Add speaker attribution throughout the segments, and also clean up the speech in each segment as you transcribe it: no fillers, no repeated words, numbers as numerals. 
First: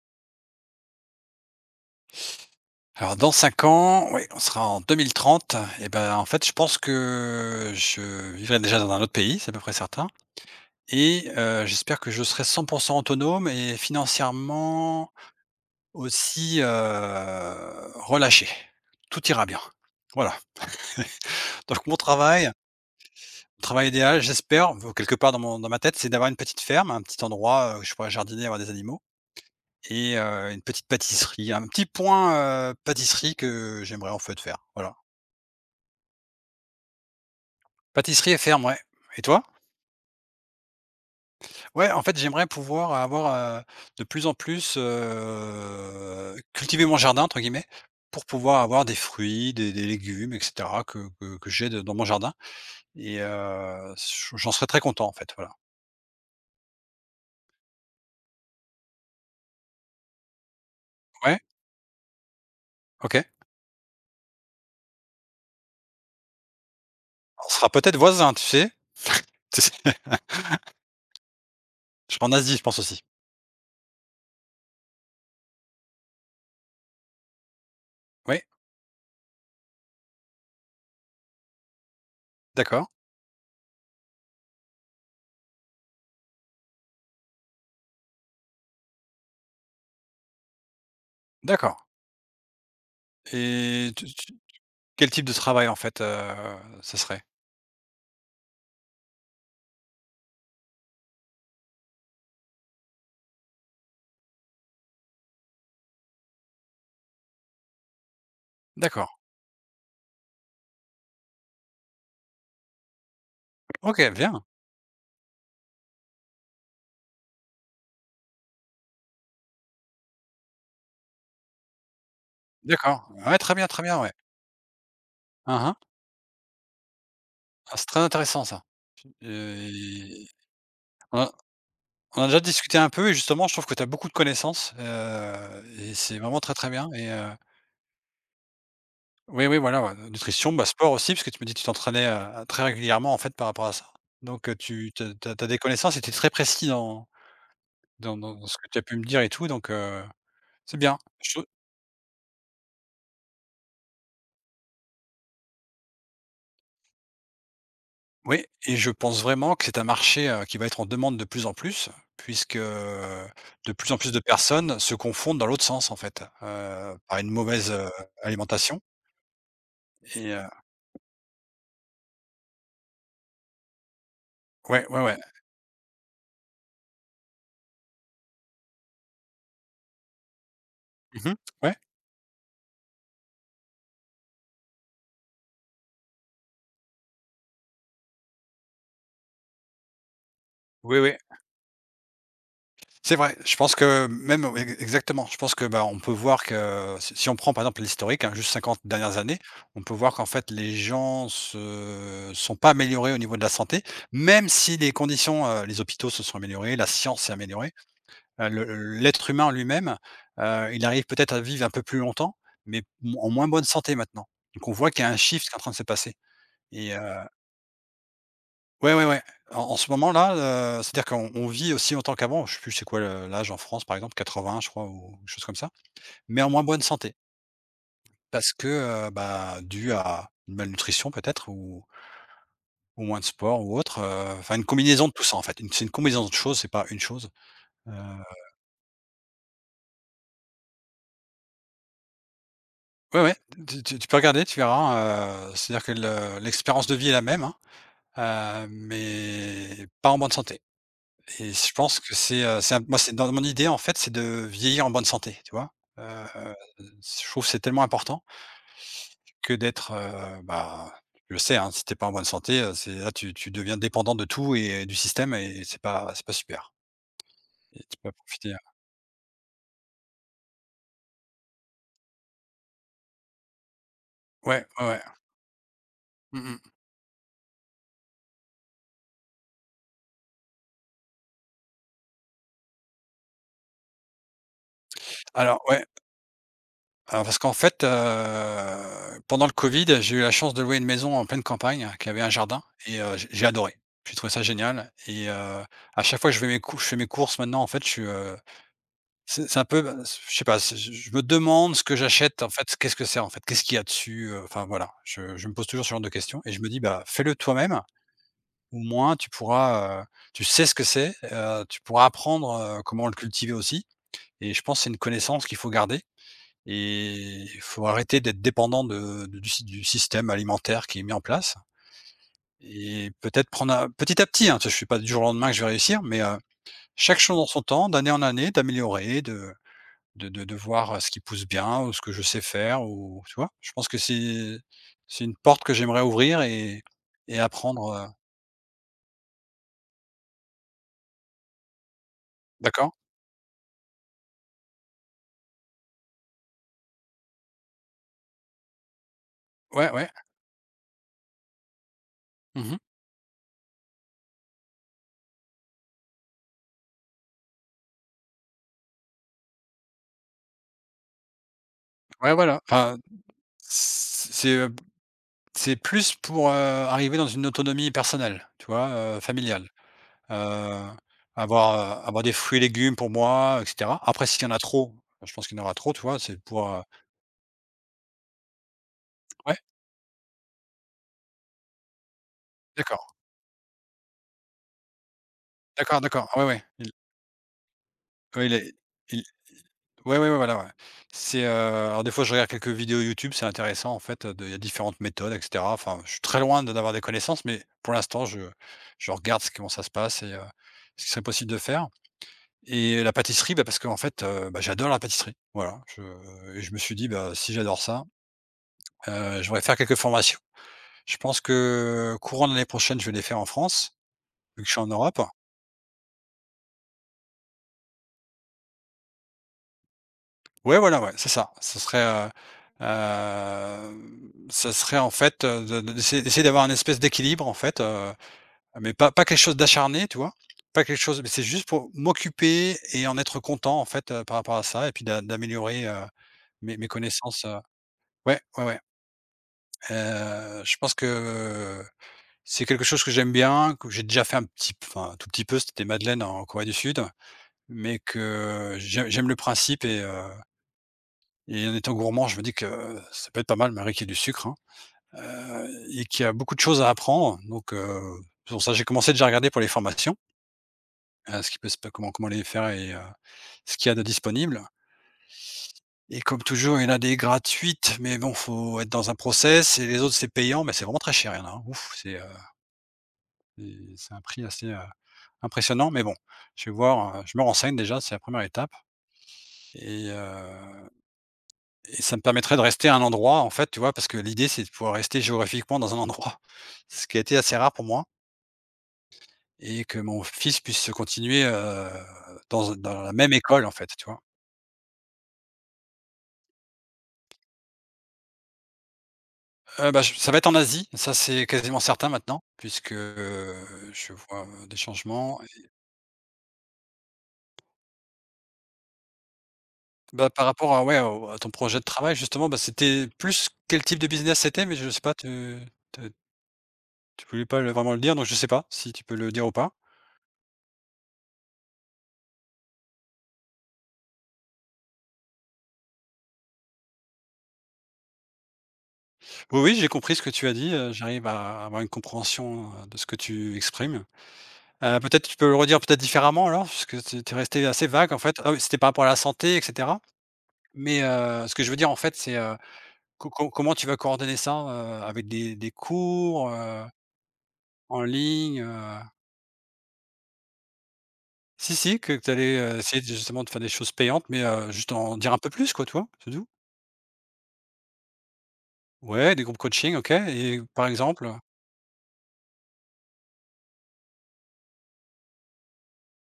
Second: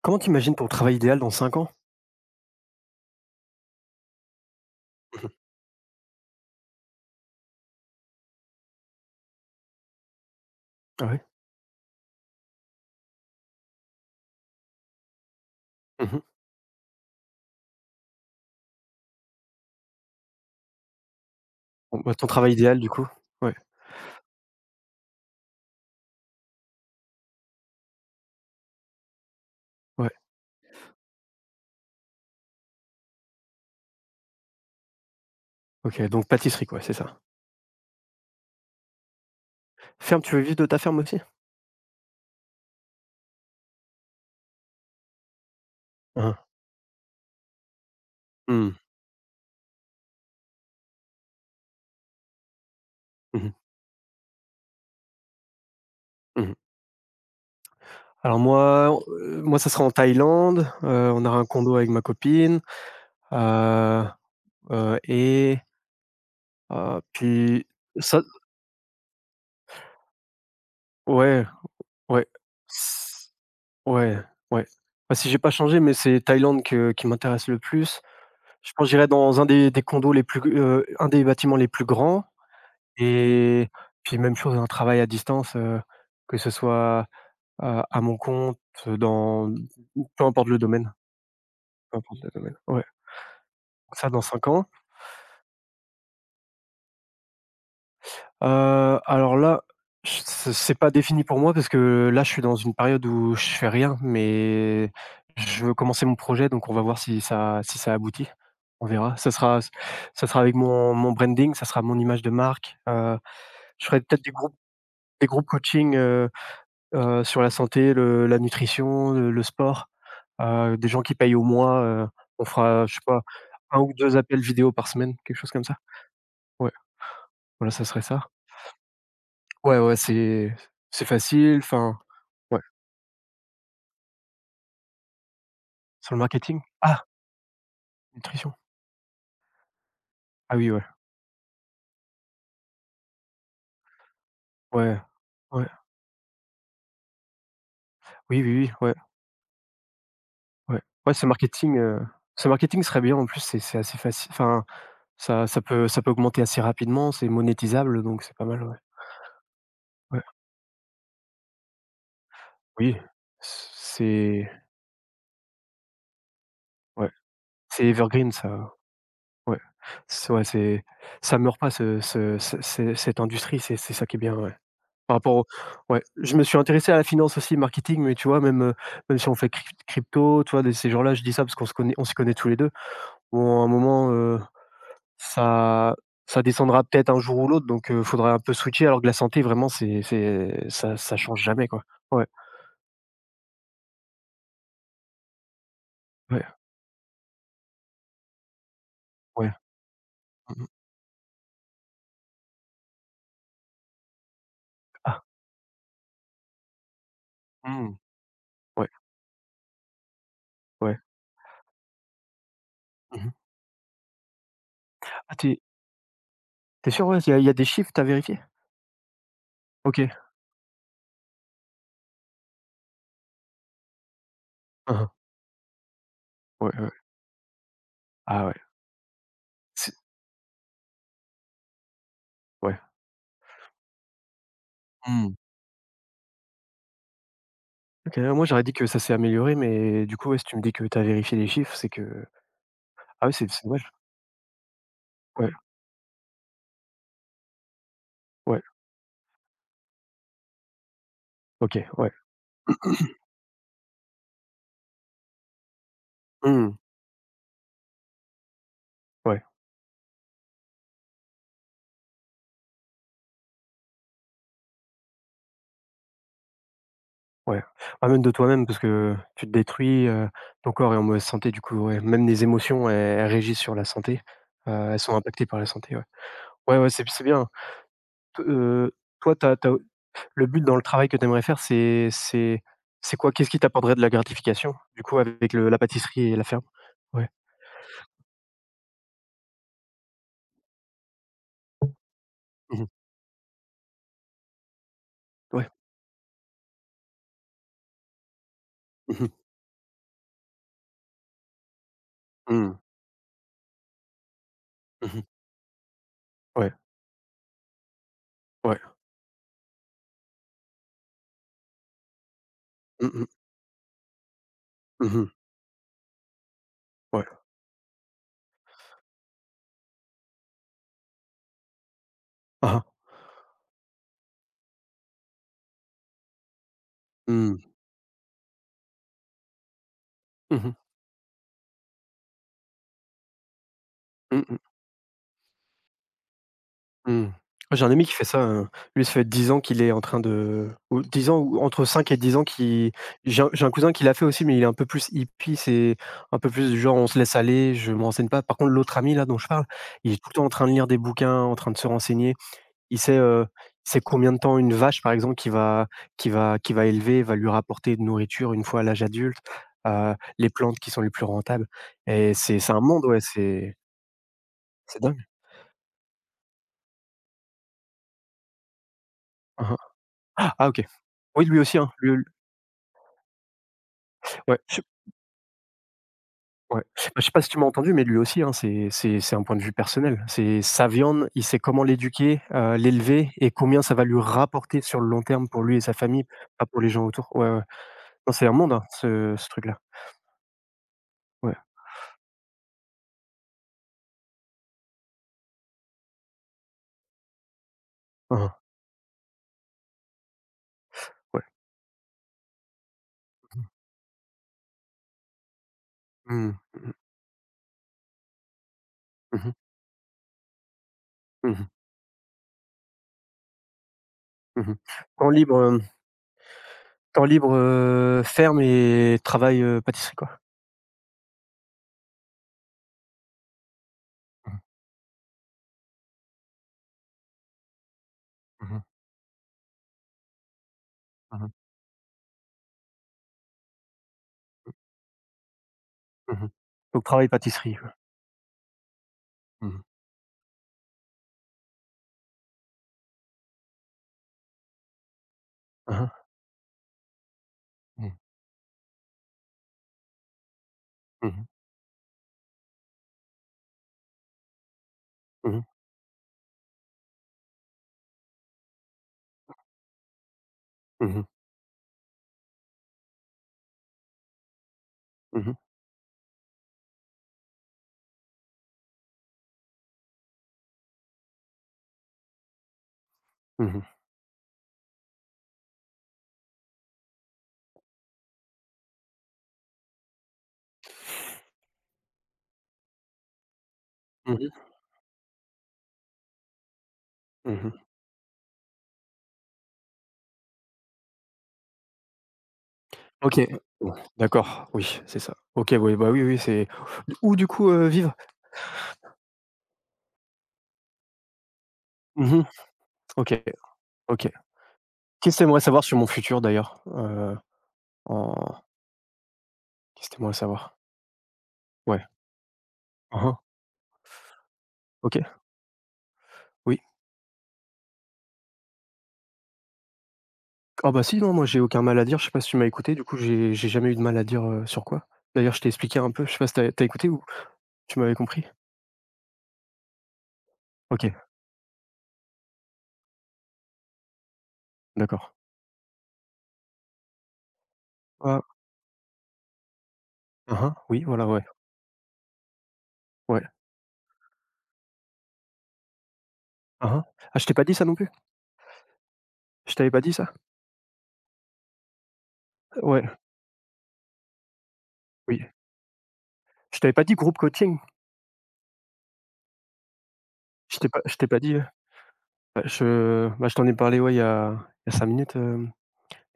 Speaker 1: Comment t'imagines ton travail idéal dans 5 ans?
Speaker 2: Alors dans 5 ans, oui, on sera en
Speaker 1: Mmh.
Speaker 2: 2030 et ben, en fait, je pense que je vivrai déjà dans un autre pays, c'est à peu près certain
Speaker 1: Ah ouais?
Speaker 2: et j'espère que je serai 100 autonome et financièrement
Speaker 1: Mmh.
Speaker 2: aussi, relâché. Tout ira bien. Voilà. Donc mon
Speaker 1: Bon, bah, ton
Speaker 2: travail
Speaker 1: travail idéal du coup? Ouais,
Speaker 2: mon travail idéal, j'espère, quelque part dans ma tête, c'est d'avoir une petite ferme, un petit endroit, où je pourrais jardiner, avoir des animaux
Speaker 1: ouais.
Speaker 2: et une petite pâtisserie, un petit point, pâtisserie que j'aimerais en fait faire. Voilà.
Speaker 1: OK, donc pâtisserie quoi, c'est ça?
Speaker 2: Pâtisserie et ferme, ouais. Et toi?
Speaker 1: Ferme, tu veux vivre de ta ferme aussi?
Speaker 2: Ouais, en fait, j'aimerais pouvoir avoir, de plus en plus,
Speaker 1: Hein.
Speaker 2: «cultiver mon jardin» entre guillemets, pour pouvoir
Speaker 1: Mmh.
Speaker 2: avoir des fruits, des légumes et cetera que j'ai de dans mon jardin et
Speaker 1: Mmh mh.
Speaker 2: j'en serais très content en fait, voilà.
Speaker 1: Mmh. Alors moi, moi ça sera en Thaïlande, on aura
Speaker 2: Ouais,
Speaker 1: un condo avec ma copine.
Speaker 2: OK.
Speaker 1: Heu heu et heu,
Speaker 2: On
Speaker 1: puis
Speaker 2: sera peut-être
Speaker 1: ça
Speaker 2: voisins, tu sais?
Speaker 1: ouais,
Speaker 2: Je serai
Speaker 1: ouais,
Speaker 2: en Asie, je pense aussi.
Speaker 1: s ouais, ouais. Bah, si j'ai pas changé, mais c'est Thaïlande que qui m'intéresse le plus.
Speaker 2: Oui,
Speaker 1: Je pense que j'irai dans un des condos les plus g un des bâtiments les plus grands.
Speaker 2: d'accord,
Speaker 1: Et puis même chose, un travail à distance, que ce soit à mon compte, dans peu importe le domaine,
Speaker 2: d'accord.
Speaker 1: peu importe le domaine. Ouais,
Speaker 2: Et
Speaker 1: ça
Speaker 2: tu
Speaker 1: dans
Speaker 2: tu
Speaker 1: 5 ans.
Speaker 2: quel type de travail en fait, ce serait?
Speaker 1: Alors là, ch c'est pas défini pour moi parce que là, je suis dans une période où je fais rien, mais je veux commencer mon projet, donc on va voir si ça si ça aboutit. On
Speaker 2: D'accord.
Speaker 1: verra. Ça sera s ça sera avec mon branding, ça sera mon image de marque, je ferai
Speaker 2: OK,
Speaker 1: peut-être
Speaker 2: bien.
Speaker 1: des groupes coaching, sur la santé, le la nutrition, le sport, des gens qui payent au mois, on fera, je sais
Speaker 2: D'accord.
Speaker 1: pas,
Speaker 2: Ouais,
Speaker 1: un
Speaker 2: très
Speaker 1: ou
Speaker 2: bien, ouais.
Speaker 1: 2 appels vidéo par semaine, quelque chose
Speaker 2: Hein,
Speaker 1: comme ça.
Speaker 2: hein.
Speaker 1: Ouais, voilà,
Speaker 2: Ah,
Speaker 1: ça
Speaker 2: c'est très
Speaker 1: serait ça.
Speaker 2: intéressant ça. Heu
Speaker 1: Ouais, ouais,
Speaker 2: et
Speaker 1: c'est
Speaker 2: on a
Speaker 1: facile, enfin,
Speaker 2: on a déjà
Speaker 1: ouais.
Speaker 2: discuté un peu et justement, je trouve que tu as beaucoup de connaissances, et
Speaker 1: Sur
Speaker 2: c'est
Speaker 1: le
Speaker 2: vraiment très,
Speaker 1: marketing?
Speaker 2: très bien
Speaker 1: Ah!
Speaker 2: et
Speaker 1: Nutrition.
Speaker 2: oui, oui, voilà, ouais, nutrition,
Speaker 1: Ah
Speaker 2: bah,
Speaker 1: oui, ouais.
Speaker 2: sport aussi, parce que tu me dis que tu t'entraînais, très régulièrement, en fait, par rapport à ça. Donc tu
Speaker 1: Ouais.
Speaker 2: tu as tu as tu as des
Speaker 1: Ouais.
Speaker 2: connaissances et tu es très précis dans dans
Speaker 1: Oui,
Speaker 2: dans ce
Speaker 1: oui,
Speaker 2: que
Speaker 1: oui,
Speaker 2: tu as
Speaker 1: ouais,
Speaker 2: pu me dire et tout, donc c'est
Speaker 1: ouais.
Speaker 2: bien.
Speaker 1: Ouais,
Speaker 2: Je
Speaker 1: ce marketing serait bien, en plus, c'est assez facile, enfin, ça ça peut augmenter assez rapidement, c'est monétisable, donc c'est
Speaker 2: oui
Speaker 1: pas mal, ouais.
Speaker 2: et je pense vraiment que c'est un
Speaker 1: Ouais.
Speaker 2: marché, qui va être en demande de plus en plus, puisque,
Speaker 1: Oui,
Speaker 2: de plus en plus de
Speaker 1: c'est
Speaker 2: personnes se confondent dans l'autre sens, en fait,
Speaker 1: ouais,
Speaker 2: par une mauvaise,
Speaker 1: c'est evergreen ça.
Speaker 2: alimentation
Speaker 1: Ouais,
Speaker 2: et
Speaker 1: ouais, c'est ça meurt pas ce ce ce ce cette industrie, c'est ça qui est bien, ouais.
Speaker 2: ouais, ouais,
Speaker 1: Par
Speaker 2: ouais.
Speaker 1: rapport au ouais, je me suis intéressé à la finance aussi, marketing, mais tu vois, même, même si on fait crypto, tu vois, de ces gens-là, je
Speaker 2: Mmh
Speaker 1: dis
Speaker 2: mh.
Speaker 1: ça parce qu'on se
Speaker 2: Ouais.
Speaker 1: connaît on s'y connaît tous les 2. Bon, à un moment, ça ça descendra peut-être un jour ou l'autre, donc faudra un peu switcher, alors que la santé vraiment c'est ça
Speaker 2: Oui,
Speaker 1: ça
Speaker 2: oui.
Speaker 1: change jamais, quoi. Ouais,
Speaker 2: C'est vrai. Je pense que même oui, ex exactement. Je pense que, bah, on peut
Speaker 1: ouais,
Speaker 2: voir que si on prend, par exemple, l'historique, hein, juste 50 dernières années,
Speaker 1: ouais.
Speaker 2: on peut voir qu'en fait
Speaker 1: Mmh mh.
Speaker 2: les gens se sont pas améliorés au niveau de la santé, même si les
Speaker 1: Ah,
Speaker 2: conditions, les hôpitaux se sont améliorés, la science s'est améliorée.
Speaker 1: mmh,
Speaker 2: Le
Speaker 1: ouais,
Speaker 2: l'être humain lui-même, il
Speaker 1: ouais.
Speaker 2: arrive peut-être à vivre un peu plus longtemps, mais m
Speaker 1: Mmh
Speaker 2: en
Speaker 1: mh.
Speaker 2: moins bonne santé maintenant. Donc on voit qu'il y a un
Speaker 1: Ah,
Speaker 2: shift qui est en train de se passer.
Speaker 1: tu es sûr, ouais, il y a des chiffres, tu as vérifié?
Speaker 2: Ouais, ouais, ouais. En ce
Speaker 1: OK.
Speaker 2: moment-là, c'est-à-dire qu'on vit aussi longtemps qu'avant. Je sais plus c'est quoi le l'âge en France par exemple, 80 je crois
Speaker 1: Hein hein.
Speaker 2: ou quelque chose comme ça, mais en moins
Speaker 1: Ouais, ouais.
Speaker 2: bonne
Speaker 1: Ouais.
Speaker 2: santé.
Speaker 1: Ah
Speaker 2: Parce
Speaker 1: ouais.
Speaker 2: que, bah, dû
Speaker 1: C'est
Speaker 2: à une malnutrition peut-être ou
Speaker 1: ouais.
Speaker 2: moins de sport ou autre, enfin une combinaison de tout
Speaker 1: Mmh.
Speaker 2: ça en fait. Une c'est une combinaison de choses, c'est pas une chose, heu
Speaker 1: OK, ouais, moi j'aurais dit que ça s'est amélioré, mais du coup, ouais, si tu me dis que tu as vérifié les chiffres, c'est que
Speaker 2: ouais,
Speaker 1: ah oui,
Speaker 2: ouais,
Speaker 1: c'est
Speaker 2: tu
Speaker 1: dommage.
Speaker 2: tu tu peux regarder, tu verras,
Speaker 1: Ouais,
Speaker 2: c'est-à-dire que le l'expérience de vie est la même, hein,
Speaker 1: ouais,
Speaker 2: mais pas en bonne santé. Et je
Speaker 1: OK,
Speaker 2: pense
Speaker 1: ouais.
Speaker 2: que c'est un moi, c'est dans mon idée, en fait, c'est de vieillir en bonne santé, tu vois? Heu,
Speaker 1: Mmh,
Speaker 2: je trouve que c'est tellement important
Speaker 1: ouais,
Speaker 2: que d'être, bah, je sais, hein, si t'es pas en bonne santé, c'est là, tu deviens dépendant de tout et du système et c'est pas super
Speaker 1: ouais.
Speaker 2: et tu
Speaker 1: Ah
Speaker 2: peux pas
Speaker 1: même de
Speaker 2: profiter,
Speaker 1: toi-même parce que tu te détruis, ton corps est en mauvaise santé, du coup, ouais, même les émotions, elles régissent sur la santé.
Speaker 2: ouais, ouais,
Speaker 1: Elles
Speaker 2: ouais.
Speaker 1: sont impactées par la santé, ouais.
Speaker 2: Mmh mh.
Speaker 1: Ouais, ouais, c'est bien. T toi, t'as as le but dans le travail que tu aimerais faire, c'est quoi? Qu'est-ce qui t'apporterait de la gratification, du coup, avec
Speaker 2: Alors
Speaker 1: le la
Speaker 2: ouais,
Speaker 1: pâtisserie et la ferme?
Speaker 2: alors
Speaker 1: Ouais.
Speaker 2: parce qu'en fait, pendant le covid, j'ai eu la chance de louer une maison en pleine campagne qui avait un jardin
Speaker 1: Mmh.
Speaker 2: et j'ai adoré. J'ai trouvé ça génial et
Speaker 1: Ouais.
Speaker 2: à chaque fois que je fais mes courses maintenant, en fait, je suis.
Speaker 1: Mmh mh.
Speaker 2: C'est un peu, bah, je sais pas, c'est je me demande ce que j'achète en
Speaker 1: Mmh.
Speaker 2: fait, qu'est-ce que c'est en fait? Qu'est-ce qu'il y a dessus? Enfin voilà,
Speaker 1: Mmh.
Speaker 2: je me pose toujours ce genre de questions et je me
Speaker 1: Ouais,
Speaker 2: dis: «Bah, fais-le toi-même,
Speaker 1: ouais.
Speaker 2: au moins tu pourras, tu sais ce que c'est, tu pourras apprendre, comment
Speaker 1: Mmh
Speaker 2: le
Speaker 1: mh.
Speaker 2: cultiver aussi» et je pense que c'est une
Speaker 1: Mmh.
Speaker 2: connaissance qu'il faut garder et
Speaker 1: Ouais.
Speaker 2: il faut arrêter d'être dépendant de du sy du système alimentaire qui est mis en place
Speaker 1: Ah.
Speaker 2: et peut-être prendre un petit à petit, hein, tu sais, je ne suis pas du jour au lendemain que je vais réussir, mais chaque chose dans
Speaker 1: Mmh.
Speaker 2: son temps, d'année en année, d'améliorer, de
Speaker 1: Mmh mh.
Speaker 2: voir, ce qui pousse bien ou ce que je sais faire ou tu vois? Je pense que c'est
Speaker 1: Mmh.
Speaker 2: c'est une porte que j'aimerais ouvrir et
Speaker 1: Mmh. J'ai
Speaker 2: apprendre,
Speaker 1: un ami qui fait ça, lui, ça fait 10 ans qu'il est en train de ou 10 ans ou entre 5 et 10 ans qui
Speaker 2: d'accord?
Speaker 1: j'ai un cousin qui l'a fait aussi, mais il est un peu plus hippie, c'est un peu plus du genre: «On se laisse aller, je ne me renseigne pas». Par contre, l'autre ami là, dont je parle,
Speaker 2: Ouais, ouais.
Speaker 1: il est tout le temps en train de lire des bouquins, en train de se renseigner.
Speaker 2: Mmh.
Speaker 1: Il sait, heu, il sait combien de temps une vache, par exemple, qui va qui va élever va lui rapporter de nourriture une fois à l'âge adulte, les plantes qui sont les plus rentables
Speaker 2: Ouais,
Speaker 1: et
Speaker 2: voilà.
Speaker 1: c'est un
Speaker 2: Enfin,
Speaker 1: monde, ouais,
Speaker 2: c'est,
Speaker 1: c'est dingue.
Speaker 2: c'est plus pour, arriver dans une autonomie personnelle, tu vois? Familiale.
Speaker 1: Hein,
Speaker 2: Heu,
Speaker 1: hein. Ah OK. Oui, lui aussi, hein, lui
Speaker 2: avoir
Speaker 1: l
Speaker 2: des fruits et légumes pour moi, et cetera. Après s'il y en
Speaker 1: ouais,
Speaker 2: a trop, je pense qu'il y en aura trop, tu vois? C'est pour,
Speaker 1: ouais. Bah, je sais pas si tu m'as entendu, mais lui aussi, hein, c'est un point
Speaker 2: ouais?
Speaker 1: de vue personnel. C'est sa viande, il sait comment l'éduquer,
Speaker 2: D'accord,
Speaker 1: l'élever et combien ça va lui rapporter sur le long terme pour lui et sa
Speaker 2: d'accord,
Speaker 1: famille,
Speaker 2: d'accord. Ah ouais, ouais.
Speaker 1: pas pour les
Speaker 2: Il
Speaker 1: gens autour. Ouais, ouais. Non,
Speaker 2: oui,
Speaker 1: c'est un
Speaker 2: il
Speaker 1: monde,
Speaker 2: est.
Speaker 1: hein, ce truc-là.
Speaker 2: Ouais, ouais, ouais, voilà, ouais. C'est,
Speaker 1: Ouais.
Speaker 2: alors des fois je regarde quelques vidéos YouTube, c'est intéressant en fait, de il y a différentes méthodes et cetera. Enfin, je suis très loin de d'avoir des connaissances, mais pour l'instant
Speaker 1: Hein, hein.
Speaker 2: je regarde ce comment ça se passe et ce qui serait
Speaker 1: Ouais.
Speaker 2: possible de faire et la pâtisserie, bah, parce qu'en fait, bah, j'adore la pâtisserie. Voilà, je
Speaker 1: Mmh.
Speaker 2: et je me
Speaker 1: Mmh mh.
Speaker 2: suis dit: «Bah, si j'adore ça, je
Speaker 1: Mmh.
Speaker 2: voudrais faire quelques formations». Je pense
Speaker 1: Mmh.
Speaker 2: que courant de l'année prochaine, je vais les faire en France, vu que
Speaker 1: Mmh
Speaker 2: je
Speaker 1: mh.
Speaker 2: suis en Europe.
Speaker 1: Temps libre, temps libre, ferme et travail, pâtisserie, quoi.
Speaker 2: Ouais, voilà, ouais, c'est ça. Ce serait, ce serait en fait, de d'essayer d'essayer d'avoir un espèce d'équilibre en fait,
Speaker 1: Mmh mh.
Speaker 2: mais pas quelque chose d'acharné, tu vois? Pas quelque chose mais
Speaker 1: Mmh
Speaker 2: c'est
Speaker 1: mh.
Speaker 2: juste pour m'occuper et en être content en fait, par rapport à ça et puis d'améliorer,
Speaker 1: Mmh mh.
Speaker 2: mes
Speaker 1: Donc travail
Speaker 2: connaissances,
Speaker 1: pâtisserie, quoi.
Speaker 2: ouais, ouais, ouais,
Speaker 1: Mmh mh.
Speaker 2: je pense que c'est quelque chose que j'aime bien, que j'ai déjà fait un petit p enfin un tout petit peu, c'était
Speaker 1: Hein hein.
Speaker 2: Madeleine en Corée du Sud, mais
Speaker 1: Mmh.
Speaker 2: que j'aime le principe et
Speaker 1: Mmh mh. Hein.
Speaker 2: et en étant gourmand, je me dis que ça peut être pas mal, malgré qu'il y ait du sucre, hein,
Speaker 1: Mmh mh.
Speaker 2: heu et qu'il y a beaucoup de choses à apprendre donc c'est pour ça que j'ai commencé déjà à regarder pour les formations,
Speaker 1: Mmh mh.
Speaker 2: ce qui peut se comment les faire et ce qu'il y a de disponible
Speaker 1: Mmh mh.
Speaker 2: et comme toujours, il y en a des gratuites, mais bon, faut être dans un process et les autres, c'est payant, mais c'est vraiment très cher, il y en a, hein, ouf, c'est, c'est un prix assez, impressionnant mais bon, je vais voir, je me renseigne déjà, c'est la première étape et et ça me permettrait de rester à un endroit, en fait, tu vois? Parce que
Speaker 1: Mmh
Speaker 2: l'idée,
Speaker 1: mh.
Speaker 2: c'est de pouvoir rester géographiquement dans un endroit, ce qui a été assez
Speaker 1: Mmh
Speaker 2: rare
Speaker 1: mh.
Speaker 2: pour moi et que mon fils puisse se continuer, dans la même
Speaker 1: OK.
Speaker 2: école, en fait,
Speaker 1: Ouais,
Speaker 2: tu vois?
Speaker 1: d'accord, oui, c'est ça. OK, oui, bah, oui, oui, c'est où du coup, vivre?
Speaker 2: Bah, j ça va être en Asie, ça, c'est quasiment certain
Speaker 1: Mmh
Speaker 2: maintenant
Speaker 1: mh.
Speaker 2: puisque,
Speaker 1: OK,
Speaker 2: je
Speaker 1: OK.
Speaker 2: vois, des
Speaker 1: Qu'est-ce que
Speaker 2: changements.
Speaker 1: tu aimerais savoir sur mon futur d'ailleurs? En qu'est-ce que tu
Speaker 2: Bah,
Speaker 1: aimerais
Speaker 2: par rapport
Speaker 1: savoir?
Speaker 2: à ouais, au à ton projet de
Speaker 1: Ouais.
Speaker 2: travail justement, bah, c'était
Speaker 1: Hein hein.
Speaker 2: plus quel type de business c'était? Mais je sais pas,
Speaker 1: OK,
Speaker 2: te
Speaker 1: oui.
Speaker 2: tu voulais pas le vraiment le dire, donc je sais pas si tu peux le dire ou pas?
Speaker 1: Ah bah si, non, moi j'ai aucun mal à dire, je sais pas si tu m'as écouté, du coup j'ai jamais eu de mal à dire, sur quoi. D'ailleurs je t'ai expliqué un peu, je sais pas si t'as écouté ou tu m'avais compris?
Speaker 2: Oui, oui, j'ai compris ce que tu as dit,
Speaker 1: OK,
Speaker 2: j'arrive à avoir une compréhension, de ce que tu exprimes. Peut-être
Speaker 1: d'accord.
Speaker 2: tu peux le redire peut-être différemment alors? Parce que tu es resté assez vague en fait.
Speaker 1: Ah,
Speaker 2: Ah oui, c'était par rapport à la santé et cetera?
Speaker 1: ah oui,
Speaker 2: Mais,
Speaker 1: voilà, ouais,
Speaker 2: ce que je veux dire en fait c'est, co
Speaker 1: ouais,
Speaker 2: co comment tu vas coordonner ça, avec des cours,
Speaker 1: hein, hein. Ah je t'ai pas dit ça non
Speaker 2: en
Speaker 1: plus?
Speaker 2: ligne?
Speaker 1: Je t'avais pas dit ça?
Speaker 2: Si, si, que tu allais, essayer
Speaker 1: Ouais,
Speaker 2: de justement de faire des choses payantes, mais, juste en dire un
Speaker 1: oui.
Speaker 2: peu plus quoi, toi. Vois? C'est tout.
Speaker 1: Je t'avais pas dit groupe coaching?
Speaker 2: Ouais, des groupes coaching, OK et par
Speaker 1: Je t'ai
Speaker 2: exemple?
Speaker 1: pas dit, bah je t'en ai parlé, ouais, il y a 5 minutes,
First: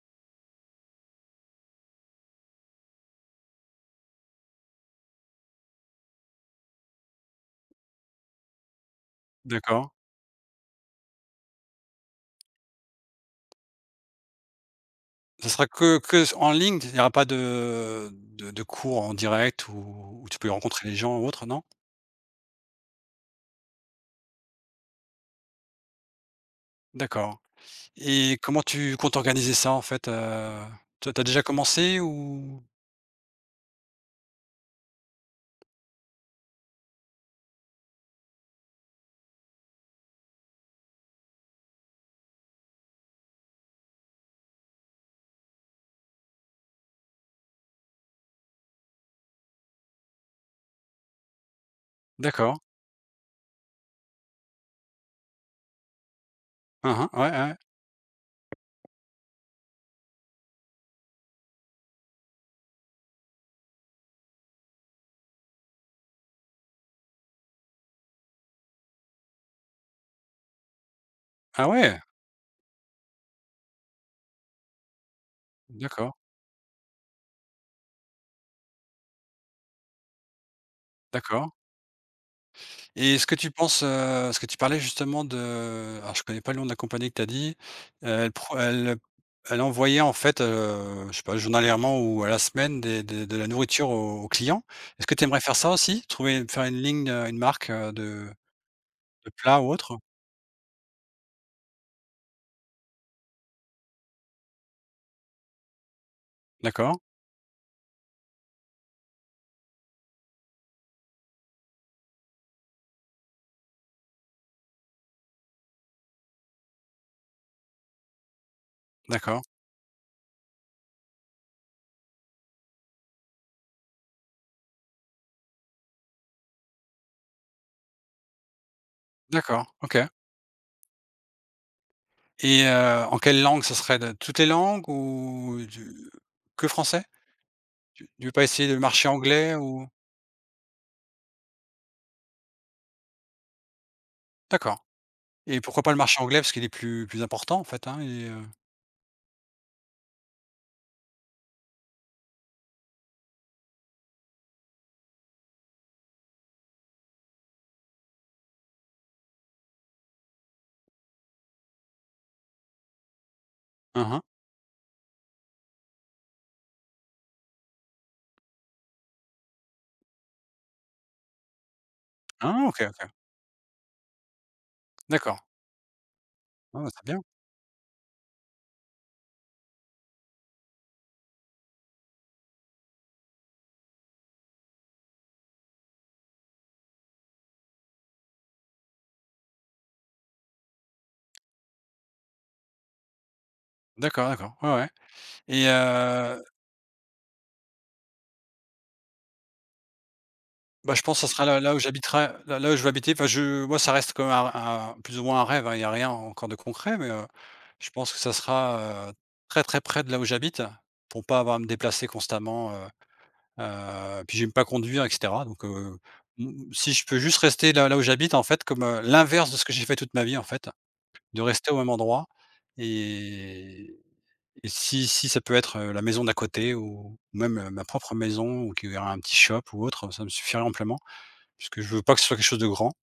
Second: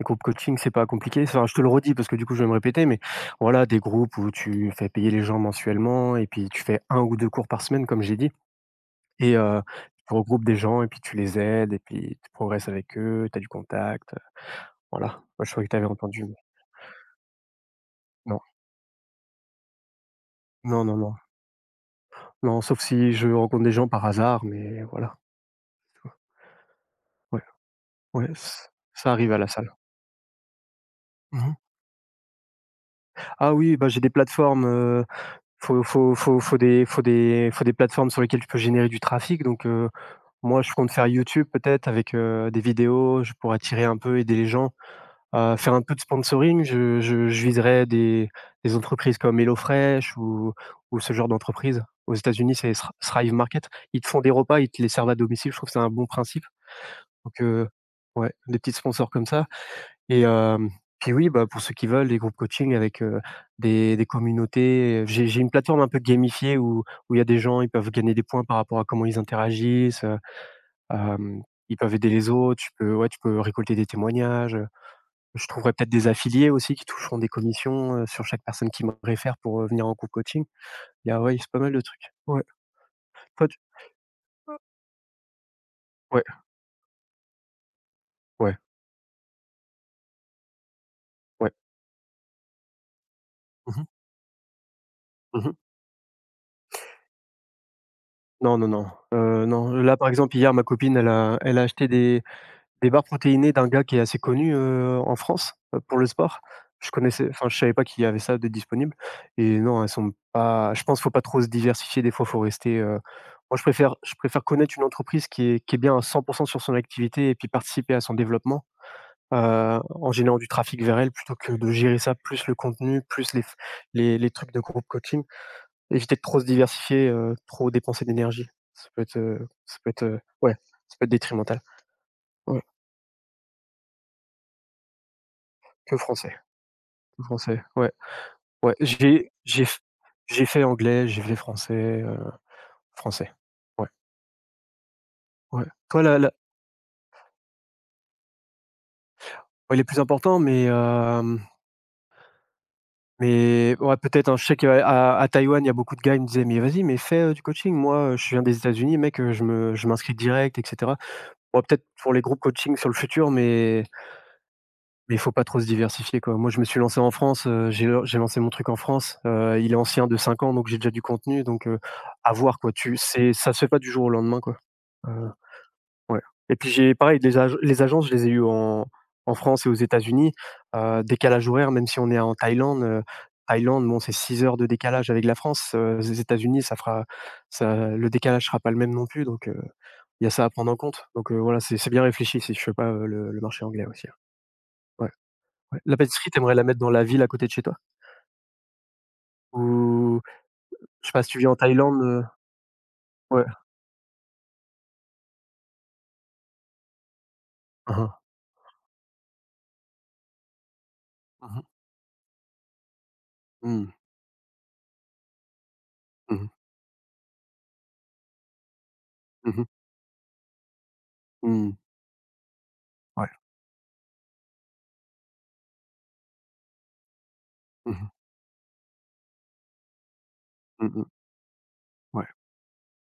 Speaker 1: les groupes coaching c'est pas compliqué, enfin je te le redis parce que du coup je vais me répéter, mais voilà, des groupes où tu fais payer les gens mensuellement et puis tu fais un ou 2 cours par semaine comme j'ai dit. Et
Speaker 2: D'accord.
Speaker 1: tu regroupes des gens et puis tu les aides et puis tu progresses avec eux, tu as du contact, voilà. Moi,
Speaker 2: Ça
Speaker 1: je croyais
Speaker 2: sera
Speaker 1: que tu avais
Speaker 2: que
Speaker 1: entendu,
Speaker 2: s
Speaker 1: mais
Speaker 2: en ligne, il n'y aura pas de
Speaker 1: non.
Speaker 2: de cours en direct où tu peux
Speaker 1: Non,
Speaker 2: rencontrer les
Speaker 1: non, non.
Speaker 2: gens ou autre, non?
Speaker 1: Non, sauf si je rencontre des gens par hasard, mais voilà.
Speaker 2: D'accord
Speaker 1: Ouais, ouais,
Speaker 2: et comment
Speaker 1: ç
Speaker 2: tu
Speaker 1: ça
Speaker 2: comptes
Speaker 1: arrive à la
Speaker 2: organiser ça,
Speaker 1: salle.
Speaker 2: en fait? Tu as déjà
Speaker 1: Mmh.
Speaker 2: commencé ou
Speaker 1: Ah oui, bah, j'ai des plateformes, faut faut faut faut des faut des faut des plateformes sur lesquelles tu peux générer du trafic donc moi, je compte faire YouTube peut-être avec, des vidéos, je pourrais tirer un peu, aider les gens. Faire un peu de sponsoring, je viserais des entreprises comme HelloFresh ou ce genre d'entreprise. Aux États-Unis,
Speaker 2: d'accord.
Speaker 1: c'est Thrive Market. Ils te font des repas, ils te les servent à domicile, je trouve que c'est un bon principe.
Speaker 2: Hein, hein, ouais,
Speaker 1: Donc
Speaker 2: ouais.
Speaker 1: ouais, des petits sponsors comme ça et puis oui, bah, pour ceux qui veulent, des groupes coaching avec, des communautés. J'ai une plateforme un peu gamifiée où où il y a des gens, ils peuvent gagner des points par rapport à comment ils interagissent, hem,
Speaker 2: Ah
Speaker 1: ils peuvent
Speaker 2: ouais!
Speaker 1: aider les autres. Tu peux ouais, tu peux récolter des témoignages, je trouverais peut-être des
Speaker 2: D'accord,
Speaker 1: affiliés aussi qui toucheront des commissions, sur chaque personne qui me réfère pour, venir en groupe coaching. Il y a ouais, c'est
Speaker 2: d'accord.
Speaker 1: pas mal de trucs. Ouais.
Speaker 2: Et est-ce que
Speaker 1: Toi
Speaker 2: tu
Speaker 1: tu
Speaker 2: penses, parce que tu parlais justement de, alors
Speaker 1: ouais,
Speaker 2: je connais pas le nom de la compagnie que tu as dit, elle
Speaker 1: ouais,
Speaker 2: pro elle elle envoyait en fait, je sais pas,
Speaker 1: ouais.
Speaker 2: journalièrement ou à la semaine des de la
Speaker 1: Mmh mh.
Speaker 2: nourriture aux clients. Est-ce que tu aimerais
Speaker 1: Mmh.
Speaker 2: faire ça aussi? Trouver faire une ligne, une marque,
Speaker 1: Non, non, non,
Speaker 2: de plats ou
Speaker 1: non, là,
Speaker 2: autre?
Speaker 1: par exemple, hier, ma copine, elle a acheté des barres protéinées d'un gars qui est assez connu, en France, pour le sport. Je
Speaker 2: D'accord,
Speaker 1: connaissais enfin, je savais pas qu'il y avait ça de disponible et non, elles sont pas je pense, qu'il faut pas trop se diversifier, des fois, faut rester, moi, je préfère connaître une entreprise qui est bien à 100 sur son activité et puis participer à son développement.
Speaker 2: d'accord,
Speaker 1: En générant du trafic vers elle plutôt que de gérer ça, plus le contenu, plus les trucs de groupe coaching. Éviter de trop se diversifier, trop dépenser d'énergie. Ça peut être,
Speaker 2: d'accord, OK.
Speaker 1: ouais, ça peut être détrimental. Ouais,
Speaker 2: Et en quelle langue ce serait? De toutes les langues ou
Speaker 1: que
Speaker 2: du
Speaker 1: français,
Speaker 2: que français?
Speaker 1: que français, ouais,
Speaker 2: Tu veux pas essayer
Speaker 1: ouais.
Speaker 2: le marché anglais ou
Speaker 1: J'ai fait anglais, j'ai fait français, français. Ouais,
Speaker 2: d'accord. Et
Speaker 1: ouais.
Speaker 2: pourquoi pas le
Speaker 1: Toi la
Speaker 2: marché
Speaker 1: la
Speaker 2: anglais? Parce qu'il est plus important en fait, hein.
Speaker 1: ouais, les plus important, mais hem mais ouais, peut-être, hein, je sais qu'à Taïwan, il y a beaucoup de gars, qui me disaient: «Mais vas-y, mais fais, du coaching. Moi, je viens des États-Unis, mec, je me je m'inscris direct et cetera». Bon, peut-être pour les groupes coaching sur le futur,
Speaker 2: Hein, hein.
Speaker 1: mais il faut pas trop se diversifier, quoi. Moi, je me suis lancé en France, j'ai lancé mon truc en France, il est ancien de 5 ans, donc j'ai déjà du contenu, donc à voir,
Speaker 2: Ah
Speaker 1: quoi.
Speaker 2: OK,
Speaker 1: Tu
Speaker 2: OK.
Speaker 1: c'est ça se fait pas du jour au lendemain, quoi. Heu.
Speaker 2: D'accord.
Speaker 1: Ouais et puis
Speaker 2: Ah bah,
Speaker 1: j'ai
Speaker 2: c'est
Speaker 1: pareil
Speaker 2: bien.
Speaker 1: les agences, je les ai eues en France et aux États-Unis, décalage horaire, même si on est en Thaïlande, Thaïlande, bon, c'est 6 heures de décalage avec la France, les États-Unis, ça fera ça le décalage sera pas le même non plus, donc il y a ça à prendre en compte, donc voilà, c'est bien réfléchi si je fais pas, le marché anglais aussi, ouais.
Speaker 2: D'accord, d'accord. Ouais, ouais
Speaker 1: Ouais,
Speaker 2: et
Speaker 1: ouais. La pâtisserie, t'aimerais la mettre dans la ville à côté de chez toi? Ou
Speaker 2: bah, je
Speaker 1: je sais
Speaker 2: pense
Speaker 1: pas,
Speaker 2: que
Speaker 1: si
Speaker 2: ça
Speaker 1: tu
Speaker 2: sera
Speaker 1: vis en
Speaker 2: là où
Speaker 1: Thaïlande,
Speaker 2: j'habiterai, là où je vais habiter. Enfin
Speaker 1: ouais.
Speaker 2: je moi ça reste quand même un plus ou moins un rêve, hein. Il y a rien encore de concret, mais je
Speaker 1: Mmh
Speaker 2: pense que
Speaker 1: mh.
Speaker 2: ça sera, très, très près de là où j'habite pour pas avoir à me déplacer constamment,
Speaker 1: Mmh mh.
Speaker 2: puis j'aime pas conduire et cetera donc
Speaker 1: Mmh mh.
Speaker 2: mmh, si je peux juste rester là où j'habite en fait comme, l'inverse de ce
Speaker 1: Mmh.
Speaker 2: que j'ai fait toute ma vie en fait, de rester
Speaker 1: Mmh.
Speaker 2: au même endroit
Speaker 1: Ouais.
Speaker 2: et si ça peut être, la maison d'à côté ou même, ma
Speaker 1: Mmh mh.
Speaker 2: propre maison ou qu'il y aura un petit shop ou autre, ça me suffirait amplement.
Speaker 1: Mmh.
Speaker 2: Puisque je veux pas que
Speaker 1: Ouais.
Speaker 2: ce soit quelque chose de grand.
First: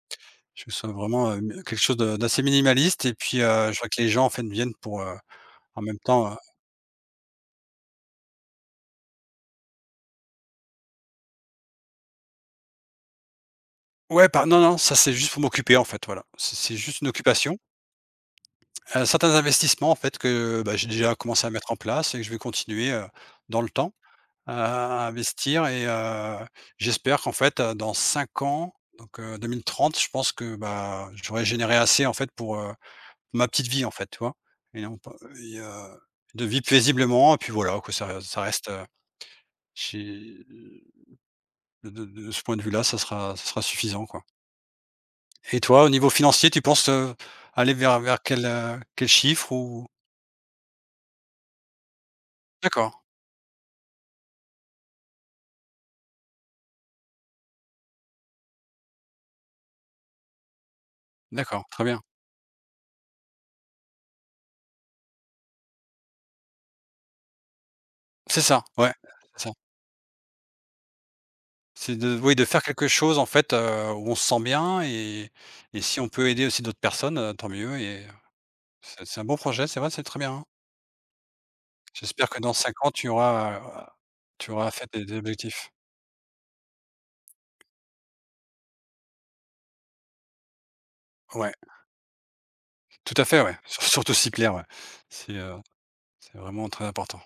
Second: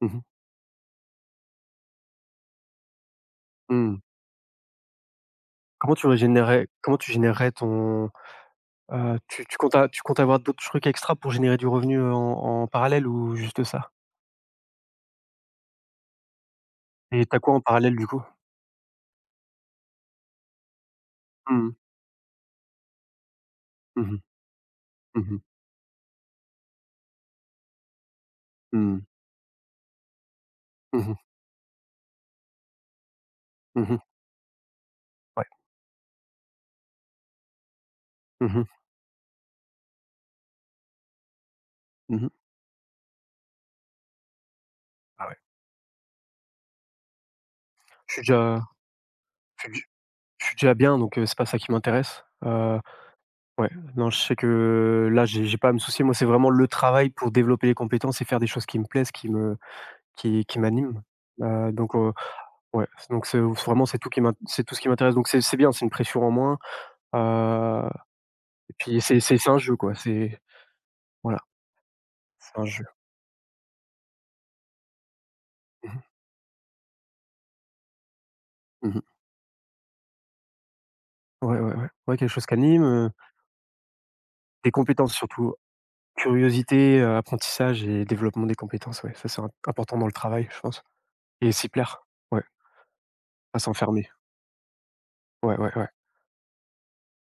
Speaker 1: Mmh mh.
Speaker 2: Je veux que ce soit vraiment, mi quelque chose de d'assez minimaliste et puis, je veux
Speaker 1: Mmh.
Speaker 2: que les gens, en fait, viennent pour, en même temps,
Speaker 1: Comment tu générerais ton, tu comptes avoir d'autres trucs extra pour générer du revenu, en parallèle ou juste ça?
Speaker 2: ouais, par non, non, ça c'est juste pour m'occuper, en fait, voilà. C'est juste une
Speaker 1: Et tu quoi
Speaker 2: occupation.
Speaker 1: en parallèle du coup?
Speaker 2: Certains investissements, en fait, que, bah, j'ai déjà commencé à
Speaker 1: Mmh mh.
Speaker 2: mettre en place et que je vais continuer, dans le temps,
Speaker 1: Mmh mh.
Speaker 2: à
Speaker 1: Mmh mh.
Speaker 2: investir et j'espère qu'en fait, dans 5 ans, donc 2030, je pense que, bah,
Speaker 1: Mmh.
Speaker 2: j'aurai généré assez en fait pour, ma petite vie en
Speaker 1: Mmh.
Speaker 2: fait, tu vois? Et non pas
Speaker 1: Ouais.
Speaker 2: et de vivre paisiblement et puis voilà quoi, ça
Speaker 1: Mmh
Speaker 2: reste,
Speaker 1: mh.
Speaker 2: j'ai
Speaker 1: Mmh.
Speaker 2: de ce point de vue-là, ça sera suffisant quoi.
Speaker 1: Ah ouais.
Speaker 2: Et toi, au niveau financier, tu penses, aller
Speaker 1: Je suis
Speaker 2: vers
Speaker 1: déjà
Speaker 2: quel chiffre
Speaker 1: je suis
Speaker 2: ou
Speaker 1: je suis déjà bien donc c'est pas ça qui m'intéresse.
Speaker 2: d'accord,
Speaker 1: Ouais, non, je sais que là, j'ai pas à me soucier. Moi, c'est vraiment le travail pour développer les compétences et faire des choses qui me plaisent, qui me qui m'animent.
Speaker 2: d'accord,
Speaker 1: Heu,
Speaker 2: très
Speaker 1: donc
Speaker 2: bien.
Speaker 1: euh, Ouais, c'est donc c'est tout ce qui m'intéresse donc c'est bien, c'est une pression en moins, heu
Speaker 2: C'est ça,
Speaker 1: et
Speaker 2: ouais.
Speaker 1: puis c'est un jeu quoi, c'est voilà,
Speaker 2: C'est de oui, de
Speaker 1: c'est
Speaker 2: faire
Speaker 1: un jeu.
Speaker 2: quelque chose en fait, où on se sent bien et
Speaker 1: Mmh mh.
Speaker 2: si on peut aider aussi d'autres personnes, tant mieux et
Speaker 1: Mmh.
Speaker 2: c'est un bon projet, c'est vrai, c'est très bien, hein.
Speaker 1: Ouais, ouais, ouais. Ouais, quelque
Speaker 2: J'espère que
Speaker 1: chose qui
Speaker 2: dans 5 ans
Speaker 1: anime,
Speaker 2: tu
Speaker 1: des
Speaker 2: auras fait des
Speaker 1: compétences
Speaker 2: tes
Speaker 1: surtout,
Speaker 2: objectifs.
Speaker 1: curiosité, apprentissage et développement des compétences, ouais, ça c'est im important dans le travail, je pense et
Speaker 2: Ouais,
Speaker 1: s'y plaire. Ouais,
Speaker 2: tout à fait, ouais,
Speaker 1: pas s'enfermer.
Speaker 2: surtout s'y plaire, ouais. C'est, heu,
Speaker 1: Ouais, ouais, ouais.
Speaker 2: c'est vraiment très important.